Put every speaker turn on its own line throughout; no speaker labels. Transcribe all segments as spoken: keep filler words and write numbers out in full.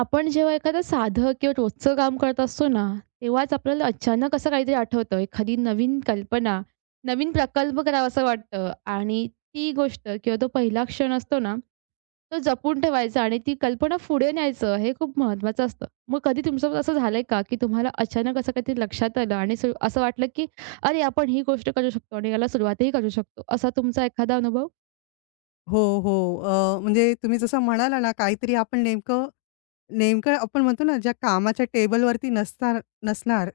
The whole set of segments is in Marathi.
आपण जेव्हा एखादं साधं किंवा रोजचं काम करत असतो ना, तेव्हाच आपल्याला अचानक असं काहीतरी आठवतं. एखादी नवीन कल्पना, नवीन प्रकल्प करावासा वाटतं आणि ती गोष्ट किंवा तो पहिला क्षण असतो ना, तो जपून ठेवायचा आणि ती कल्पना पुढे न्यायचं हे खूप महत्त्वाचं असतं. मग कधी तुमच्यासोबत असं झालंय का, की तुम्हाला अचानक असं काहीतरी लक्षात आलं आणि असं असं वाटलं, की "अरे, आपण ही गोष्ट करू शकतो आणि याला सुरुवातही करू शकतो." असा तुमचा एखादा अनुभव?
हो, हो. अ, म्हणजे तुम्ही जसं म्हणाला ना, काहीतरी आपण नेमकं नेमकं आपण म्हणतो ना, ज्या कामाच्या टेबलवरती नसणार नसणार,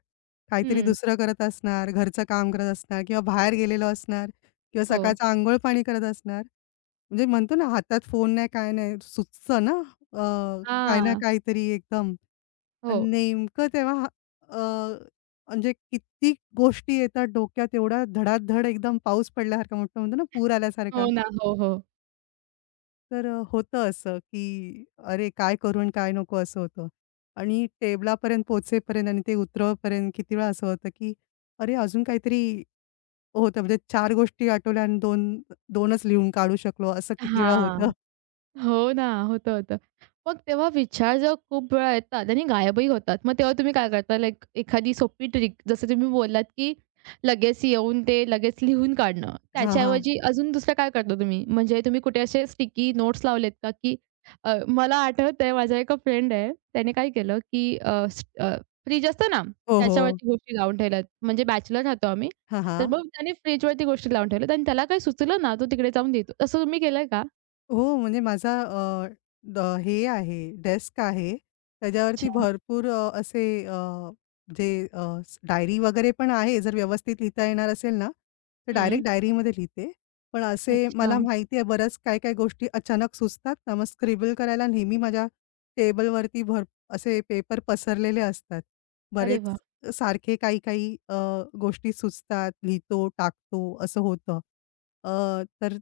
काहीतरी
हं.
दुसरं करत असणार, घरचं काम करत असणार किंवा बाहेर गेलेलो असणार किंवा
हो.
सकाळचं अंघोळ-पाणी करत असणार. म्हणजे म्हणतो ना, हातात फोन नाही, काय नाही, सुचतं ना, अ, काही ना
हां.
काहीतरी एकदम
हो.
आणि नेमकं तेव्हा हा- अ, म्हणजे कित्येक गोष्टी येतात डोक्यात, एवढा धडाधड एकदम पाऊस पडल्यासारखा, मोठं म्हणतो ना, पूर
हो
आल्यासारखा.
ना. हो, हो.
तर अ, होतं असं, की अरे काय करू आणि काय नको असं होतं. आणि टेबलापर्यंत पोहोचेपर्यंत आणि ते उतरवपर्यंत किती वेळा असं होतं, की अरे अजून काहीतरी होतं. म्हणजे चार गोष्टी आठवल्या आणि दोन 2च लिहून काढू शकलो असं किती वेळा होतं.
हां. हो ना, होतं, होतं. मग तेव्हा विचार जेव्हा खूप वेळा येतात आणि गायबही होतात. मग तेव्हा तुम्ही काय करता? लाइक एखादी सोपी ट्रिक जसं तुम्ही बोललात, की लगेच येऊन ते लगेच लिहून काढणं.
हां, हां.
त्याच्याऐवजी अजून दुसरं काय करता तुम्ही? म्हणजे तुम्ही कुठे असे स्टिकी नोट्स लावलेत का, की अ, मला आठवतंय माझा एका फ्रेंड आहे, त्याने काय केलं, की अ, स अ, फ्रिज असतं ना,
हो, हो.
त्याच्यावरती गोष्टी लावून ठेवल्यात. म्हणजे बॅचलर राहतो आम्ही.
हां,
तर
हां.
मग त्याने फ्रिजवरती गोष्टी लावून ठेवल्यात आणि त्याला काही सुचलं ना, तो तिकडे जाऊन देतो. असं तुम्ही केलंय का?
हो, म्हणजे माझा अ, द हे आहे, डेस्क आहे. त्याच्यावरती
अच्छा.
भरपूर अ, असे अ, जे अ, स- डायरी वगैरे पण आहे. जर व्यवस्थित लिहिता येणार असेल ना, तर
हं.
डायरेक्ट डायरीमध्ये लिहिते. पण असे
अच्छा.
मला माहिती आहे बऱ्याच काय-काय गोष्टी अचानक सुचतात ना, मग स्क्रिबल करायला नेहमी माझ्या टेबलवरती भर असे पेपर पसरलेले असतात.
अरे वाह!
बरेच सारखे काही काही अ, गोष्टी सुचतात, लिहितो, टाकतो असं होतं. अ, तर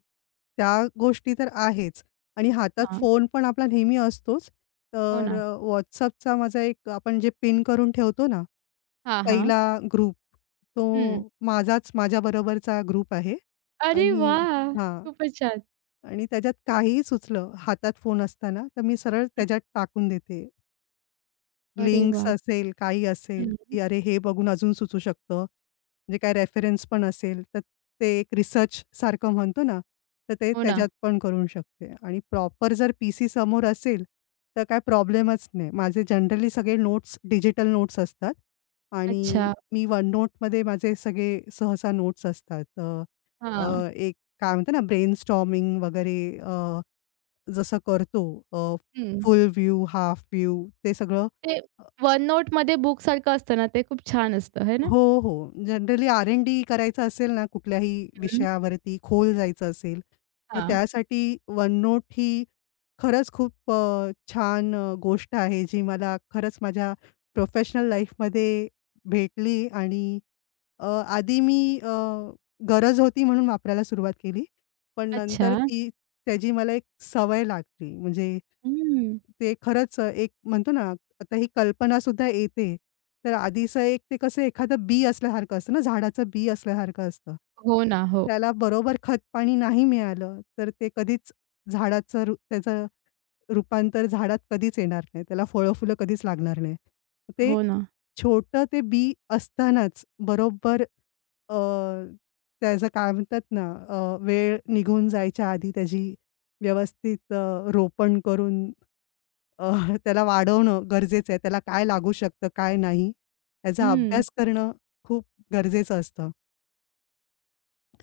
त्या गोष्टी तर आहेच आणि हातात
हां.
फोन पण आपला नेहमी असतोच.
हो
तर
ना.
अ, WhatsAppचा माझा एक आपण जे पिन करून ठेवतो ना,
हां, हां.
पहिला ग्रुप तो
हं.
माझाच माझ्याबरोबरचा ग्रुप आहे
अरे
आणि
वाह!
हां.
खूपच छान.
आणि त्याच्यात काहीही सुचलं हातात फोन असताना, तर मी सरळ
हं.
त्याच्यात टाकून देते.
अरे
लिंक्स
वाह!
असेल, काही असेल,
हं.
की अरे हे बघून अजून सुचू शकतं. म्हणजे काय रेफरन्स पण असेल, तर ते एक रिसर्च सारखं म्हणतो ना, तर ते
हो ना.
त्याच्यात पण करू शकते आणि प्रॉपर जर पीसी समोर असेल, तर काय प्रॉब्लेमच नाही. माझे जनरली सगळे नोट्स डिजिटल नोट्स असतात आणि
अच्छा.
मी OneNoteमध्ये माझे सगळे सहसा नोट्स असतात. अ,
हां.
अ, एक काय म्हणतात ना ब्रेनस्टॉर्मिंग वगैरे अ, जसं करतो
हं.
फुल व्ह्यू, हाफ व्ह्यू ते सगळं
ते वन नोटमध्ये बुकसारखं असतं ना, ते खूप छान असतं, है ना?
हो, हो. जनरली आर-एन-डी करायचं असेल ना कुठल्याही
हं.
विषयावरती खोल जायचं असेल, तर
हां.
त्यासाठी OneNote ही खरंच खूप अ, छान अ, गोष्ट आहे जी मला खरंच माझ्या प्रोफेशनल लाईफमध्ये भेटली आणि अ, आधी मी अ, गरज होती म्हणून वापरायला सुरुवात केली. पण
अच्छा.
नंतर ती त्याची मला एक सवय लागली. म्हणजे
हं.
ते खरंच एक म्हणतो ना, आता ही कल्पनासुद्धा येते. तर आधीचं एक ते कसं एखादं बी असल्यासारखं असतं ना, झाडाचं बी असल्यासारखं असतं.
हो ना. हो.
त्याला बरोबर खतपाणी नाही मिळालं, तर ते कधीच झाडाचं रू त्याचं रूपांतर झाडात कधीच येणार नाही. त्याला फळं-फुलं कधीच लागणार नाही. ते
हो ना.
छोटं ते बी असतानाच बरोबर अ, त्याचं काय म्हणतात ना अ, वेळ निघून जायच्या आधी त्याची व्यवस्थित अ, रोपण करून अ, त्याला वाढवणं गरजेचं आहे. त्याला काय लागू शकतं, काय नाही, याचा
हं.
अभ्यास करणं खूप गरजेचं असतं.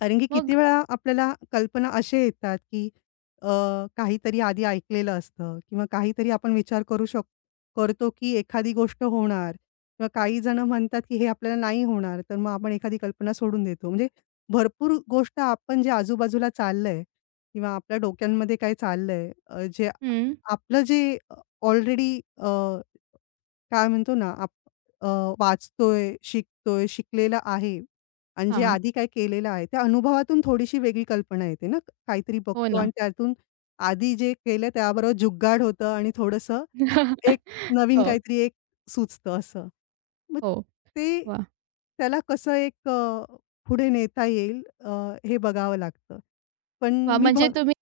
कारण की
मग
किती वेळा आपल्याला कल्पना अशा येतात, की अ, काहीतरी आधी ऐकलेलं असतं किंवा काहीतरी आपण विचार करू शक करतो, की एखादी गोष्ट होणार किंवा काही जण म्हणतात, की हे आपल्याला नाही होणार. तर मग आपण एखादी कल्पना सोडून देतो. म्हणजे भरपूर गोष्ट आपण जे आजूबाजूला चाललंय किंवा आपल्या डोक्यांमध्ये काय चाललंय, अ, जे
हं.
आपलं जे ऑलरेडी काय म्हणतो ना, आप अ, वाचतोय, शिकतोय, शिकलेला आहे आणि जे
हां.
आधी काय केलेलं आहे, त्या अनुभवातून थोडीशी वेगळी कल्पना येते ना. काहीतरी
हो
बघतो
ना.
आणि त्यातून आधी जे केलं त्याबरोबर जुगाड होतं आणि थोडंसं एक नवीन
हो,
काहीतरी एक सुचतं असं. मग
हो.
ते
वाह!
त्याला कसं एक अ, पुढे नेता येईल अ, हे बघावं लागतं. पण
वाह!
मी भ
म्हणजे तुम्ही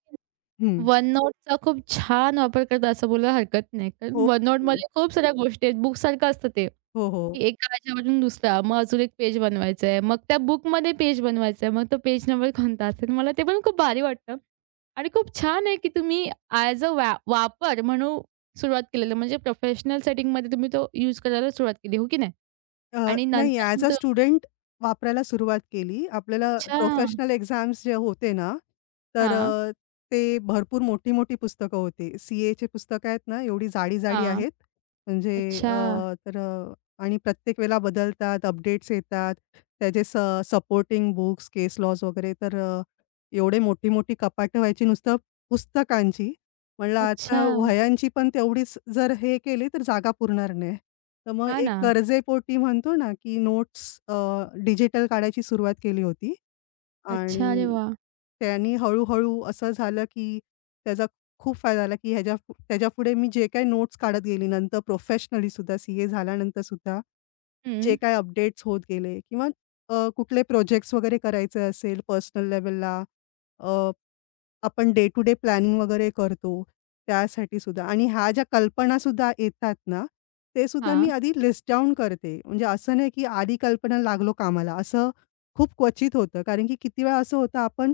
हं.
वन नोटचा खूप छान वापर करतात असं बोलायला हरकत नाही. कारण
हो,
वन
हो.
नोटमध्ये खूप साऱ्या गोष्टी आहेत. बुकसारखं असतं ते,
हो,
की
हो.
एका ह्याच्यावरून दुसरा, मग अजून एक पेज बनवायचं आहे. मग त्या बुकमध्ये पेज बनवायचा आहे. मग तो पेज नंबर कोणता असेल? मला ते पण खूप भारी वाटतं आणि खूप छान आहे, की तुम्ही ॲज अ वा वापर म्हणून सुरुवात केलेलं. म्हणजे प्रोफेशनल सेटिंगमध्ये तुम्ही तो यूज करायला सुरुवात केली, हो की नाही?
अ,
आणि
नाही
नंतर मग
ॲज अ
तो
स्टुडंट वापरायला सुरुवात केली. आपल्याला
अच्छा.
प्रोफेशनल एक्झाम्स जे होते ना, तर
हां,
अ, ते भरपूर मोठी-मोठी पुस्तकं होती. सी-एची पुस्तकं आहेत ना, एवढी जाडी-जाडी
हां.
आहेत. म्हणजे
अच्छा,
अ, तर अ, आणि प्रत्येक वेळेला बदलतात, अपडेट्स येतात. त्याचे स सपोर्टिंग बुक्स, केस लॉज वगैरे तर अ, एवढे मोठी-मोठी कपाटं व्हायची नुसतं पुस्तकांची. म्हणलं
अच्छा.
आता वह्यांची पण तेवढीच जर हे केली तर जागा पुरणार नाही. तर मग
हां
एक
ना.
गरजेपोटी म्हणतो ना, की नोट्स अ, डिजिटल काढायची सुरुवात केली होती
अच्छा, अरे
आणि
वाह!
त्यांनी हळू-हळू असं झालं, की त्याचा खूप फायदा झाला, की ह्याच्या त्याच्यापुढे मी जे काही नोट्स काढत गेली नंतर प्रोफेशनली सुद्धा सीए झाल्यानंतर सुद्धा जे
हं.
काही अपडेट्स होत गेले किंवा अ, कुठले प्रोजेक्ट्स वगैरे करायचे असेल पर्सनल लेव्हलला आपण डे टू डे प्लॅनिंग वगैरे करतो, त्यासाठी सुद्धा आणि ह्या ज्या कल्पनासुद्धा येतात ना, ते सुद्धा मी
हां.
आधी लिस्ट डाउन करते. म्हणजे असं नाही, की आधी कल्पना लागलो कामाला, असं खूप क्वचित होतं. कारण की किती वेळा असं होतं आपण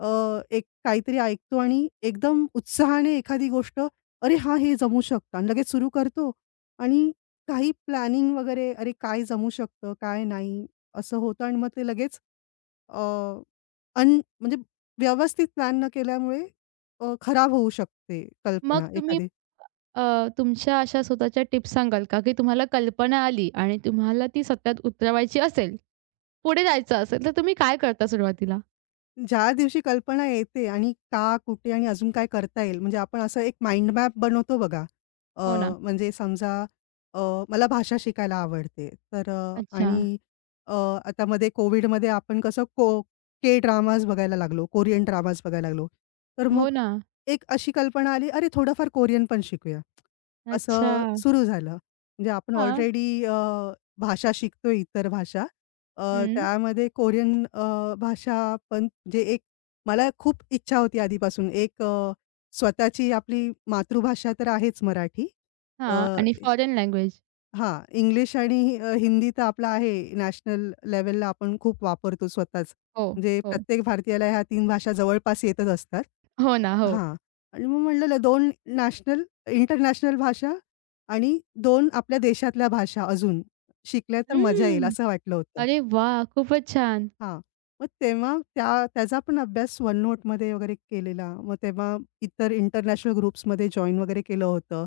अ, एक काहीतरी ऐकतो आणि एकदम उत्साहाने एखादी गोष्ट, "अरे हां, हे जमू शकतं" आणि लगेच सुरू करतो आणि काही प्लॅनिंग वगैरे, "अरे काय जमू शकतं, काय नाही?" असं होतं आणि मग ते लगेच अ, अन म्हणजे व्यवस्थित प्लॅन न केल्यामुळे अ, खराब होऊ शकते
मग
कल्पना
तुम्ही
एखादी.
अ, तुमच्या अशा स्वतःच्या टिप्स सांगाल का, की तुम्हाला कल्पना आली आणि तुम्हाला ती सत्यात उतरवायची असेल, पुढे जायचं असेल, तर तुम्ही काय करता सुरुवातीला?
ज्या दिवशी कल्पना येते आणि का, कुठे आणि अजून काय करता येईल, म्हणजे आपण असं एक माइंड मॅप बनवतो बघा. अ,
हो ना.
म्हणजे समजा अ, मला भाषा शिकायला आवडते, तर अ,
अच्छा.
आणि अ, आता मध्ये कोविडमध्ये आपण कसं को के ड्रामाज बघायला लागलो, कोरियन ड्रामाज बघायला लागलो. तर मग
हो ना.
एक अशी कल्पना आली, "अरे, थोडंफार कोरियन पण शिकूया."
अच्छा.
असं सुरू झालं. म्हणजे आपण
हां.
ऑलरेडी भाषा शिकतोय, इतर भाषा. अ,
हं.
त्यामध्ये कोरियन अ, भाषा पण म्हणजे एक मला खूप इच्छा होती आधीपासून एक अ, स्वतःची आपली मातृभाषा तर आहेच मराठी. अ,
हां. आणि फॉरेन लँग्वेज.
हां, इंग्लिश आणि अ, हिंदी तर आपला आहे नॅशनल लेव्हलला आपण खूप वापरतो स्वतःच.
हो,
म्हणजे
हो.
प्रत्येक भारतीयाला ह्या तीन भाषा जवळपास येतच असतात.
हो ना. हो.
हां. आणि मग म्हटलेलं दोन नॅशनल इंटरनॅशनल भाषा आणि दोन आपल्या देशातल्या भाषा अजून शिकल्या तर मजा येईल
हं.
असं वाटलं होतं.
अरे वाह! खूपच छान.
हां. मग तेव्हा त्या त्याचा पण अभ्यास OneNoteमध्ये वगैरे केलेला. मग तेव्हा इतर इंटरनॅशनल ग्रुप्समध्ये जॉइन वगैरे केलं होतं.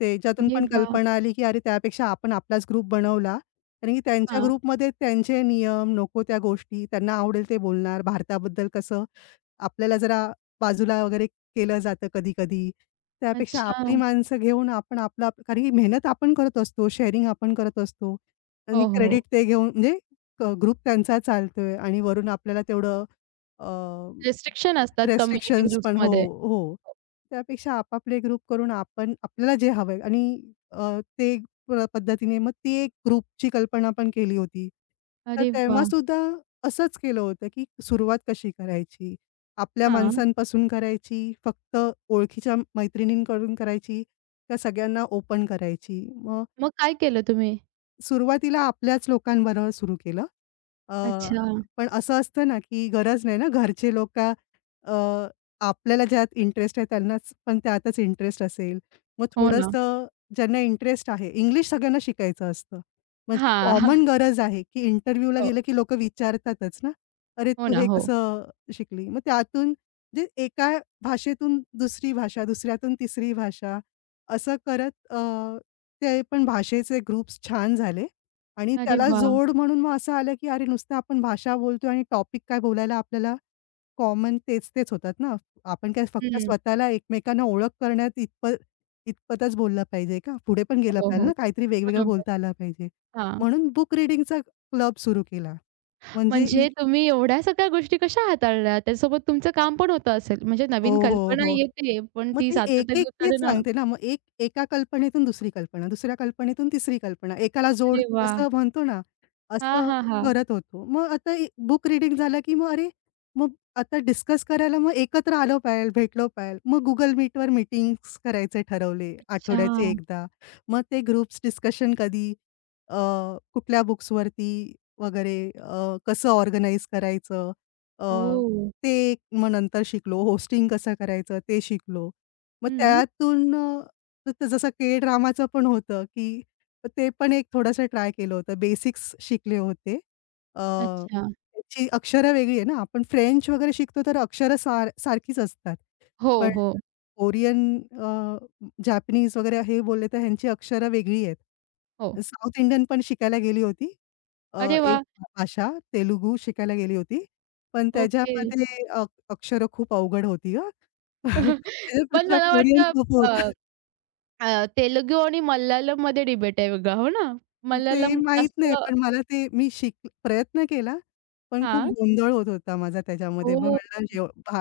त्याच्यातून
अरे
पण
वाह!
कल्पना आली, की अरे त्यापेक्षा आपण आपलाच ग्रुप बनवला. कारण की त्यांच्या
हां.
ग्रुपमध्ये त्यांचे नियम, नको त्या गोष्टी त्यांना आवडेल ते बोलणार. भारताबद्दल कसं आपल्याला जरा बाजूला वगैरे केलं जातं कधी-कधी. त्यापेक्षा
अच्छा.
आपली माणसं घेऊन आपण आपला कारण की मेहनत आपण करत असतो, शेअरिंग आपण करत असतो आणि
हो, हो.
क्रेडिट ते घेऊन म्हणजे क ग्रुप त्यांचा चालतोय आणि वरून आपल्याला तेवढं
रिस्ट्रिक्शन असतात कम्युनिटी
रेस्ट्रिक्शन्स पण हो,
ग्रुप्समध्ये.
हो. त्यापेक्षा आपापले ग्रुप करून आपण आपल्याला जे हवंय आणि अ, ते प पद्धतीने मग ती एक ग्रुपची कल्पना पण केली होती. तर
अरे वाह!
तेव्हासुद्धा असंच केलं होतं, की सुरुवात कशी करायची? आपल्या
हां.
माणसांपासून करायची, फक्त ओळखीच्या मैत्रिणींकडून करायची, का सगळ्यांना ओपन करायची? मग
मग काय केलं तुम्ही?
सुरुवातीला आपल्याच लोकांबरोबर सुरू केलं. अ,
अच्छा.
पण असं असतं ना, की गरज नाही ना घरचे लोकं अ, आपल्याला ज्यात इंटरेस्ट आहे त्यांनाच पण त्यातच इंटरेस्ट असेल. मग
हो ना.
थोडंसं ज्यांना इंटरेस्ट आहे, इंग्लिश सगळ्यांना शिकायचं असतं. म्हणजे
हां.
कॉमन गरज आहे, की इंटरव्ह्यूला
हो.
गेलं की लोकं विचारतातच ना, "अरे,
हो
तू
ना,
हे
हो.
कसं शिकली?" मग त्यातून म्हणजे एका भाषेतून दुसरी भाषा, दुसऱ्यातून तिसरी भाषा असं करत अ, ते पण भाषेचे ग्रुप्स छान झाले. आणि
अरे
त्याला
वाह!
जोड म्हणून मग असं आलं, की अरे नुसतं आपण भाषा बोलतोय आणि टॉपिक काय बोलायला आपल्याला कॉमन तेच-तेच होतात ना. आपण काय फक्त
हं.
स्वतःला एकमेकांना ओळख करण्यात इतपत इतपतच बोललं पाहिजे का? पुढे पण गेलं
हो,
पाहिजे
हो.
ना, काहीतरी वेगवेगळं
बरोबर.
बोलता आलं पाहिजे.
हां.
म्हणून बुक रीडिंगचा क्लब सुरू केला. म्हणजे इ
म्हणजे तुम्ही एवढ्या सगळ्या गोष्टी कशा हाताळल्या? त्यासोबत तुमचं काम पण होतं असेल. म्हणजे
हो,
नवीन
हो,
कल्पना
हो.
येते, पण
मग
ती
ते
सातत्यात
एक-एक तेच
उतरणं
सांगते ना, मग एक एका कल्पनेतून दुसरी कल्पना, दुसऱ्या कल्पनेतून तिसरी कल्पना, एकाला जोड
अरे वाह!
असं म्हणतो ना,
हां,
असं
हां, हां.
करत होतो. मग आता ए बुक रीडिंग झालं, की मग अरे, मग आता डिस्कस करायला मग एकत्र आलो पाहिजे, भेटलो पाहिजे. मग Google Meetवर मीटिंग्स करायचे ठरवले आठवड्याचे
अच्छा.
एकदा. मग ते ग्रुप्स डिस्कशन कधी अ, कुठल्या बुक्सवरती वगैरे अ, कसं ऑर्गनाइज करायचं अ,
ओह!
ते एक मग नंतर शिकलो. होस्टिंग कसं करायचं ते शिकलो. मग
हं.
त्यातून अ, त जसं के ड्रामाचं पण होतं, की ते पण एक थोडंसं ट्राय केलं होतं. बेसिक्स शिकले होते. अ,
अच्छा.
त्याची अक्षरं वेगळी आहे ना. आपण फ्रेंच वगैरे शिकतो तर अक्षरं सार सारखीच असतात.
हो,
पण
हो,
कोरियन अ, जॅपनीज वगैरे हे बोलले तर ह्यांची अक्षरं वेगळी आहेत.
हो.
साउथ इंडियन पण शिकायला गेली होती. अ,
अरे
एक
वाह!
भाषा तेलुगू शिकायला गेली होती. पण
ओके.
त्याच्यामध्ये अ, अक्षरं खूप अवघड होती हां.
पण
त्याच्यापेक्षा
मला
कोरियन
वाटतं
सोफा
अ,
होता.
अ, तेलुगू आणि मल्याळममध्ये डिबेट आहे बघा, हो ना?
ते
मल्याळम
माहीत
जास्त
नाही, पण मला ते मी शिक प्रयत्न केला, पण खूप
हां.
गोंधळ होत होता माझा त्याच्यामध्ये. मग
ओह!
म्हटलं जेव भा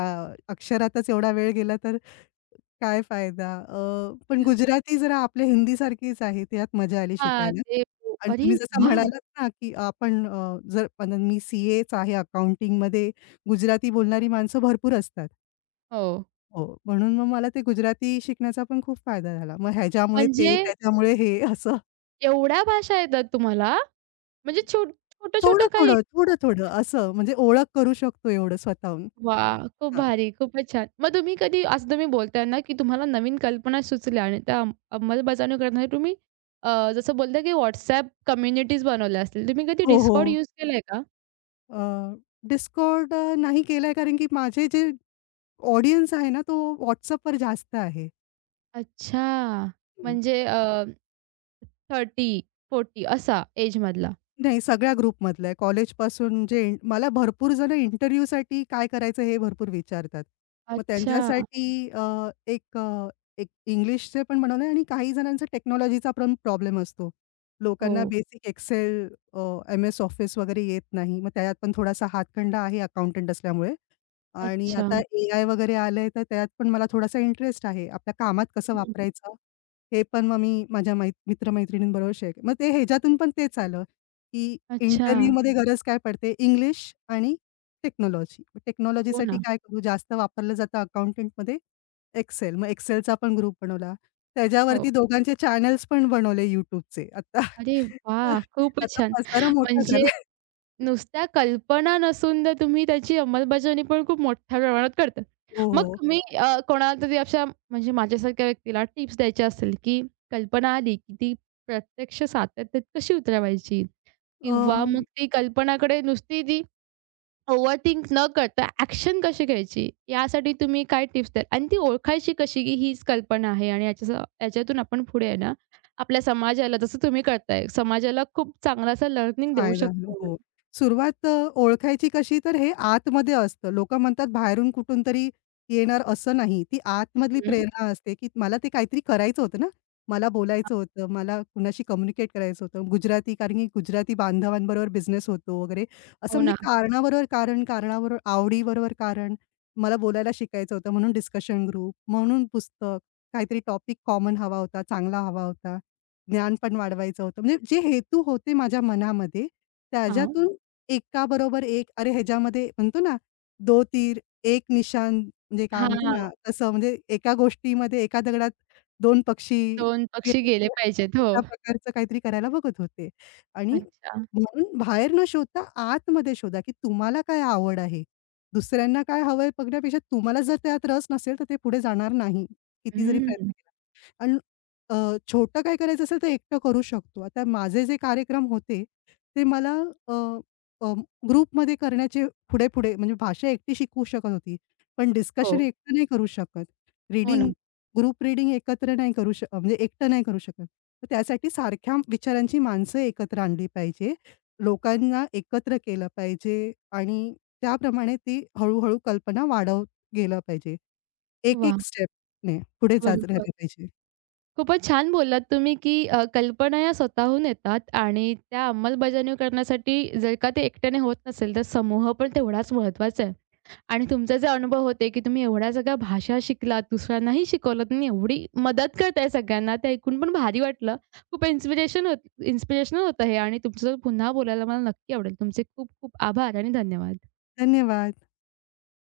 अक्षरातच एवढा वेळ गेला तर काय फायदा? अ, पण गुजराती जरा आपल्या हिंदीसारखीच आहे, त्यात मजा आली
हां,
शिकायला.
ते हो.
आणि
अरे
तुम्ही जसं
वाह!
म्हणालात ना, की आपण अ, जर पण मी सी-एच आहे अकाउंटिंगमध्ये, गुजराती बोलणारी माणसं भरपूर असतात.
हो.
हो, म्हणून मग मला ते गुजराती शिकण्याचा पण खूप फायदा झाला. मग ह्याच्यामुळे
म्हणजे
ते, त्याच्यामुळे हे असं.
एवढ्या भाषा येतात तुम्हाला? म्हणजे छो छोटं-छोटं काही
थोडं-थोडं, थोडं-थोडं असं म्हणजे ओळख करू शकतो एवढं स्वतःहून.
वाह! खूप
हां.
भारी, खूपच छान. मग तुम्ही कधी असं तुम्ही बोलताय ना, की तुम्हाला नवीन कल्पना सुचल्या आणि त्या अंम अंमलबजावणी करण्यासाठी तुम्ही अ, जसं बोलता की WhatsApp कम्युनिटीज बनवल्या असतील. तुम्ही कधी
हो,
Discord
हो.
यूज केलाय का?
अ, Discord अ, नाही केलाय कारण की माझे जे ऑडियन्स आहे ना, तो WhatsAppवर जास्त आहे.
अच्छा.
हं.
म्हणजे अ, तीस चाळीस असा एजमधला.
नाही, सगळ्या ग्रुपमधलं आहे. कॉलेजपासून जे इन मला भरपूर जण इंटरव्ह्यूसाठी काय करायचं हे भरपूर विचारतात. मग
अच्छा.
त्यांच्यासाठी अ, एक अ, एक इंग्लिशचे पण बनवलं आहे आणि काही जणांचा टेक्नॉलॉजीचा पण प्रॉब्लेम असतो.
हो.
लोकांना बेसिक एक्सेल एम-एस ऑफिस वगैरे येत नाही. मग त्यात पण थोडासा हातखंडा आहे अकाउंटंट असल्यामुळे. आणि
अच्छा.
आता एआय वगैरे आलंय, तर त्यात पण मला थोडासा इंटरेस्ट आहे. आपल्या कामात कसं
हं.
वापरायचं, हे पण मग मी माझ्या मै मित्र-मैत्रिणींबरोबर शेअर के- मग ते ह्याच्यातून पण तेच आलं, की
अच्छा.
इंटरव्ह्यूमध्ये गरज काय पडते? इंग्लिश आणि टेक्नॉलॉजी.
हो ना.
टेक्नॉलॉजीसाठी काय करू? जास्त वापरलं जातं अकाउंटंटमध्ये Excel. मग Excelचा पण ग्रुप बनवला. त्याच्यावरती
हो.
दोघांचे चॅनल्स पण बनवले YouTubeचे. आता
अरे वाह! खूपच
आता
छान.
पसारा मोठा
म्हणजे
झाला.
नुसत्या कल्पना नसून तर तुम्ही त्याची अंमलबजावणी पण खूप मोठ्या प्रमाणात करता.
हो,
मग
हो.
तुम्ही हो. अ, कोणाला तरी अशा म्हणजे माझ्यासारख्या व्यक्तीला टिप्स द्यायच्या असतील, की कल्पना आली, की ती प्रत्यक्ष सातत्यात कशी उतरवायची?
अ
किंवा मग ती कल्पनाकडे नुसती ती ओव्हरथिंक न करता ॲक्शन कशी घ्यायची, यासाठी तुम्ही काय टिप्स द्याल? आणि ती ओळखायची कशी, की हीच कल्पना आहे आणि याच्या याच्यातून आपण पुढे आहे ना, आपल्या समाजाला जसं तुम्ही करताय, समाजाला खूप चांगला असा लर्निंग देऊ
फायदा आहे.
शकतो.
हो. सुरुवात अ, ओळखायची कशी तर हे आतमध्ये असतं. लोकं म्हणतात बाहेरून कुठून तरी येणार असं नाही. ती आतमधली
हं,
प्रेरणा असते, की मला ते काहीतरी करायचं होतं ना. मला बोलायचं होतं, मला कुणाशी कम्युनिकेट करायचं होतं. गुजराती कारण की गुजराती बांधवांबरोबर बिझनेस होतो वगैरे. असं
हो
म्हणजे
ना.
कारणाबरोबर कारण, कारणाबरोबर आवडीबरोबर कारण. मला बोलायला शिकायचं होतं म्हणून डिस्कशन ग्रुप, म्हणून पुस्तक, काहीतरी टॉपिक कॉमन हवा होता, चांगला हवा होता. ज्ञान पण वाढवायचं होतं. म्हणजे जे हेतू होते माझ्या मनामध्ये,
हां.
त्याच्यातून एका बरोबर एक अरे ह्याच्यामध्ये म्हणतो ना, दो तीर एक निशान म्हणजे काय म्हणतो
हां,
ना, तसं म्हणजे एका गोष्टीमध्ये एका दगडात दोन पक्षी
दोन पक्षी
गेले
गेले पाहिजेत. हो.
तशा प्रकारचं काहीतरी करायला बघत होते. आणि
अच्छा.
म्हणून बाहेर न शोधता आतमध्ये शोधा, की तुम्हाला काय आवड आहे. दुसऱ्यांना काय हवंय बघण्यापेक्षा तुम्हाला जर त्यात रस नसेल, तर ते पुढे जाणार नाही. किती जरी
हं.
प्रयत्न केला. अ, छोटं काही करायचं असेल तर एकटं करू शकतो. आता माझे जे कार्यक्रम होते, ते मला अ, अ, ग्रुपमध्ये करण्याचे पुढे-पुढे म्हणजे भाषा एकटी शिकवू शकत होती. पण डिस्कशन
हो.
एकटं नाही करू शकत.
हो ना.
रीडिंग, ग्रुप रीडिंग एकत्र नाही करू शक म्हणजे एकटं नाही करू शकत. तर त्यासाठी सारख्या विचारांची माणसं एकत्र आणली पाहिजे. लोकांना एकत्र केलं पाहिजे आणि त्याप्रमाणे ती हळू कल्पना वाढवत गेलं पाहिजे.
वाह!
एक-एक स्टेपने पुढे जात
बरोबर.
राहिलं पाहिजे.
खूपच छान बोललात तुम्ही, की अ, कल्पना या स्वतःहून येतात आणि त्या अंमलबजावणी करण्यासाठी जर का ते एकट्याने होत नसेल, तर समूह पण तेवढाच महत्त्वाचा आहे. आणि तुमचे जे अनुभव होते, की तुम्ही एवढ्या सगळ्या भाषा शिकलात, दुसऱ्यांनाही शिकवलात आणि एवढी मदत करताय सगळ्यांना, ते ऐकून पण भारी वाटलं. खूप इन्स्पिरेशन होत इन्स्पिरेशनल होतं हे आणि तुमच्यासोबत पुन्हा बोलायला मला नक्की आवडेल. तुमचे खूप खूप आभार आणि धन्यवाद.
धन्यवाद.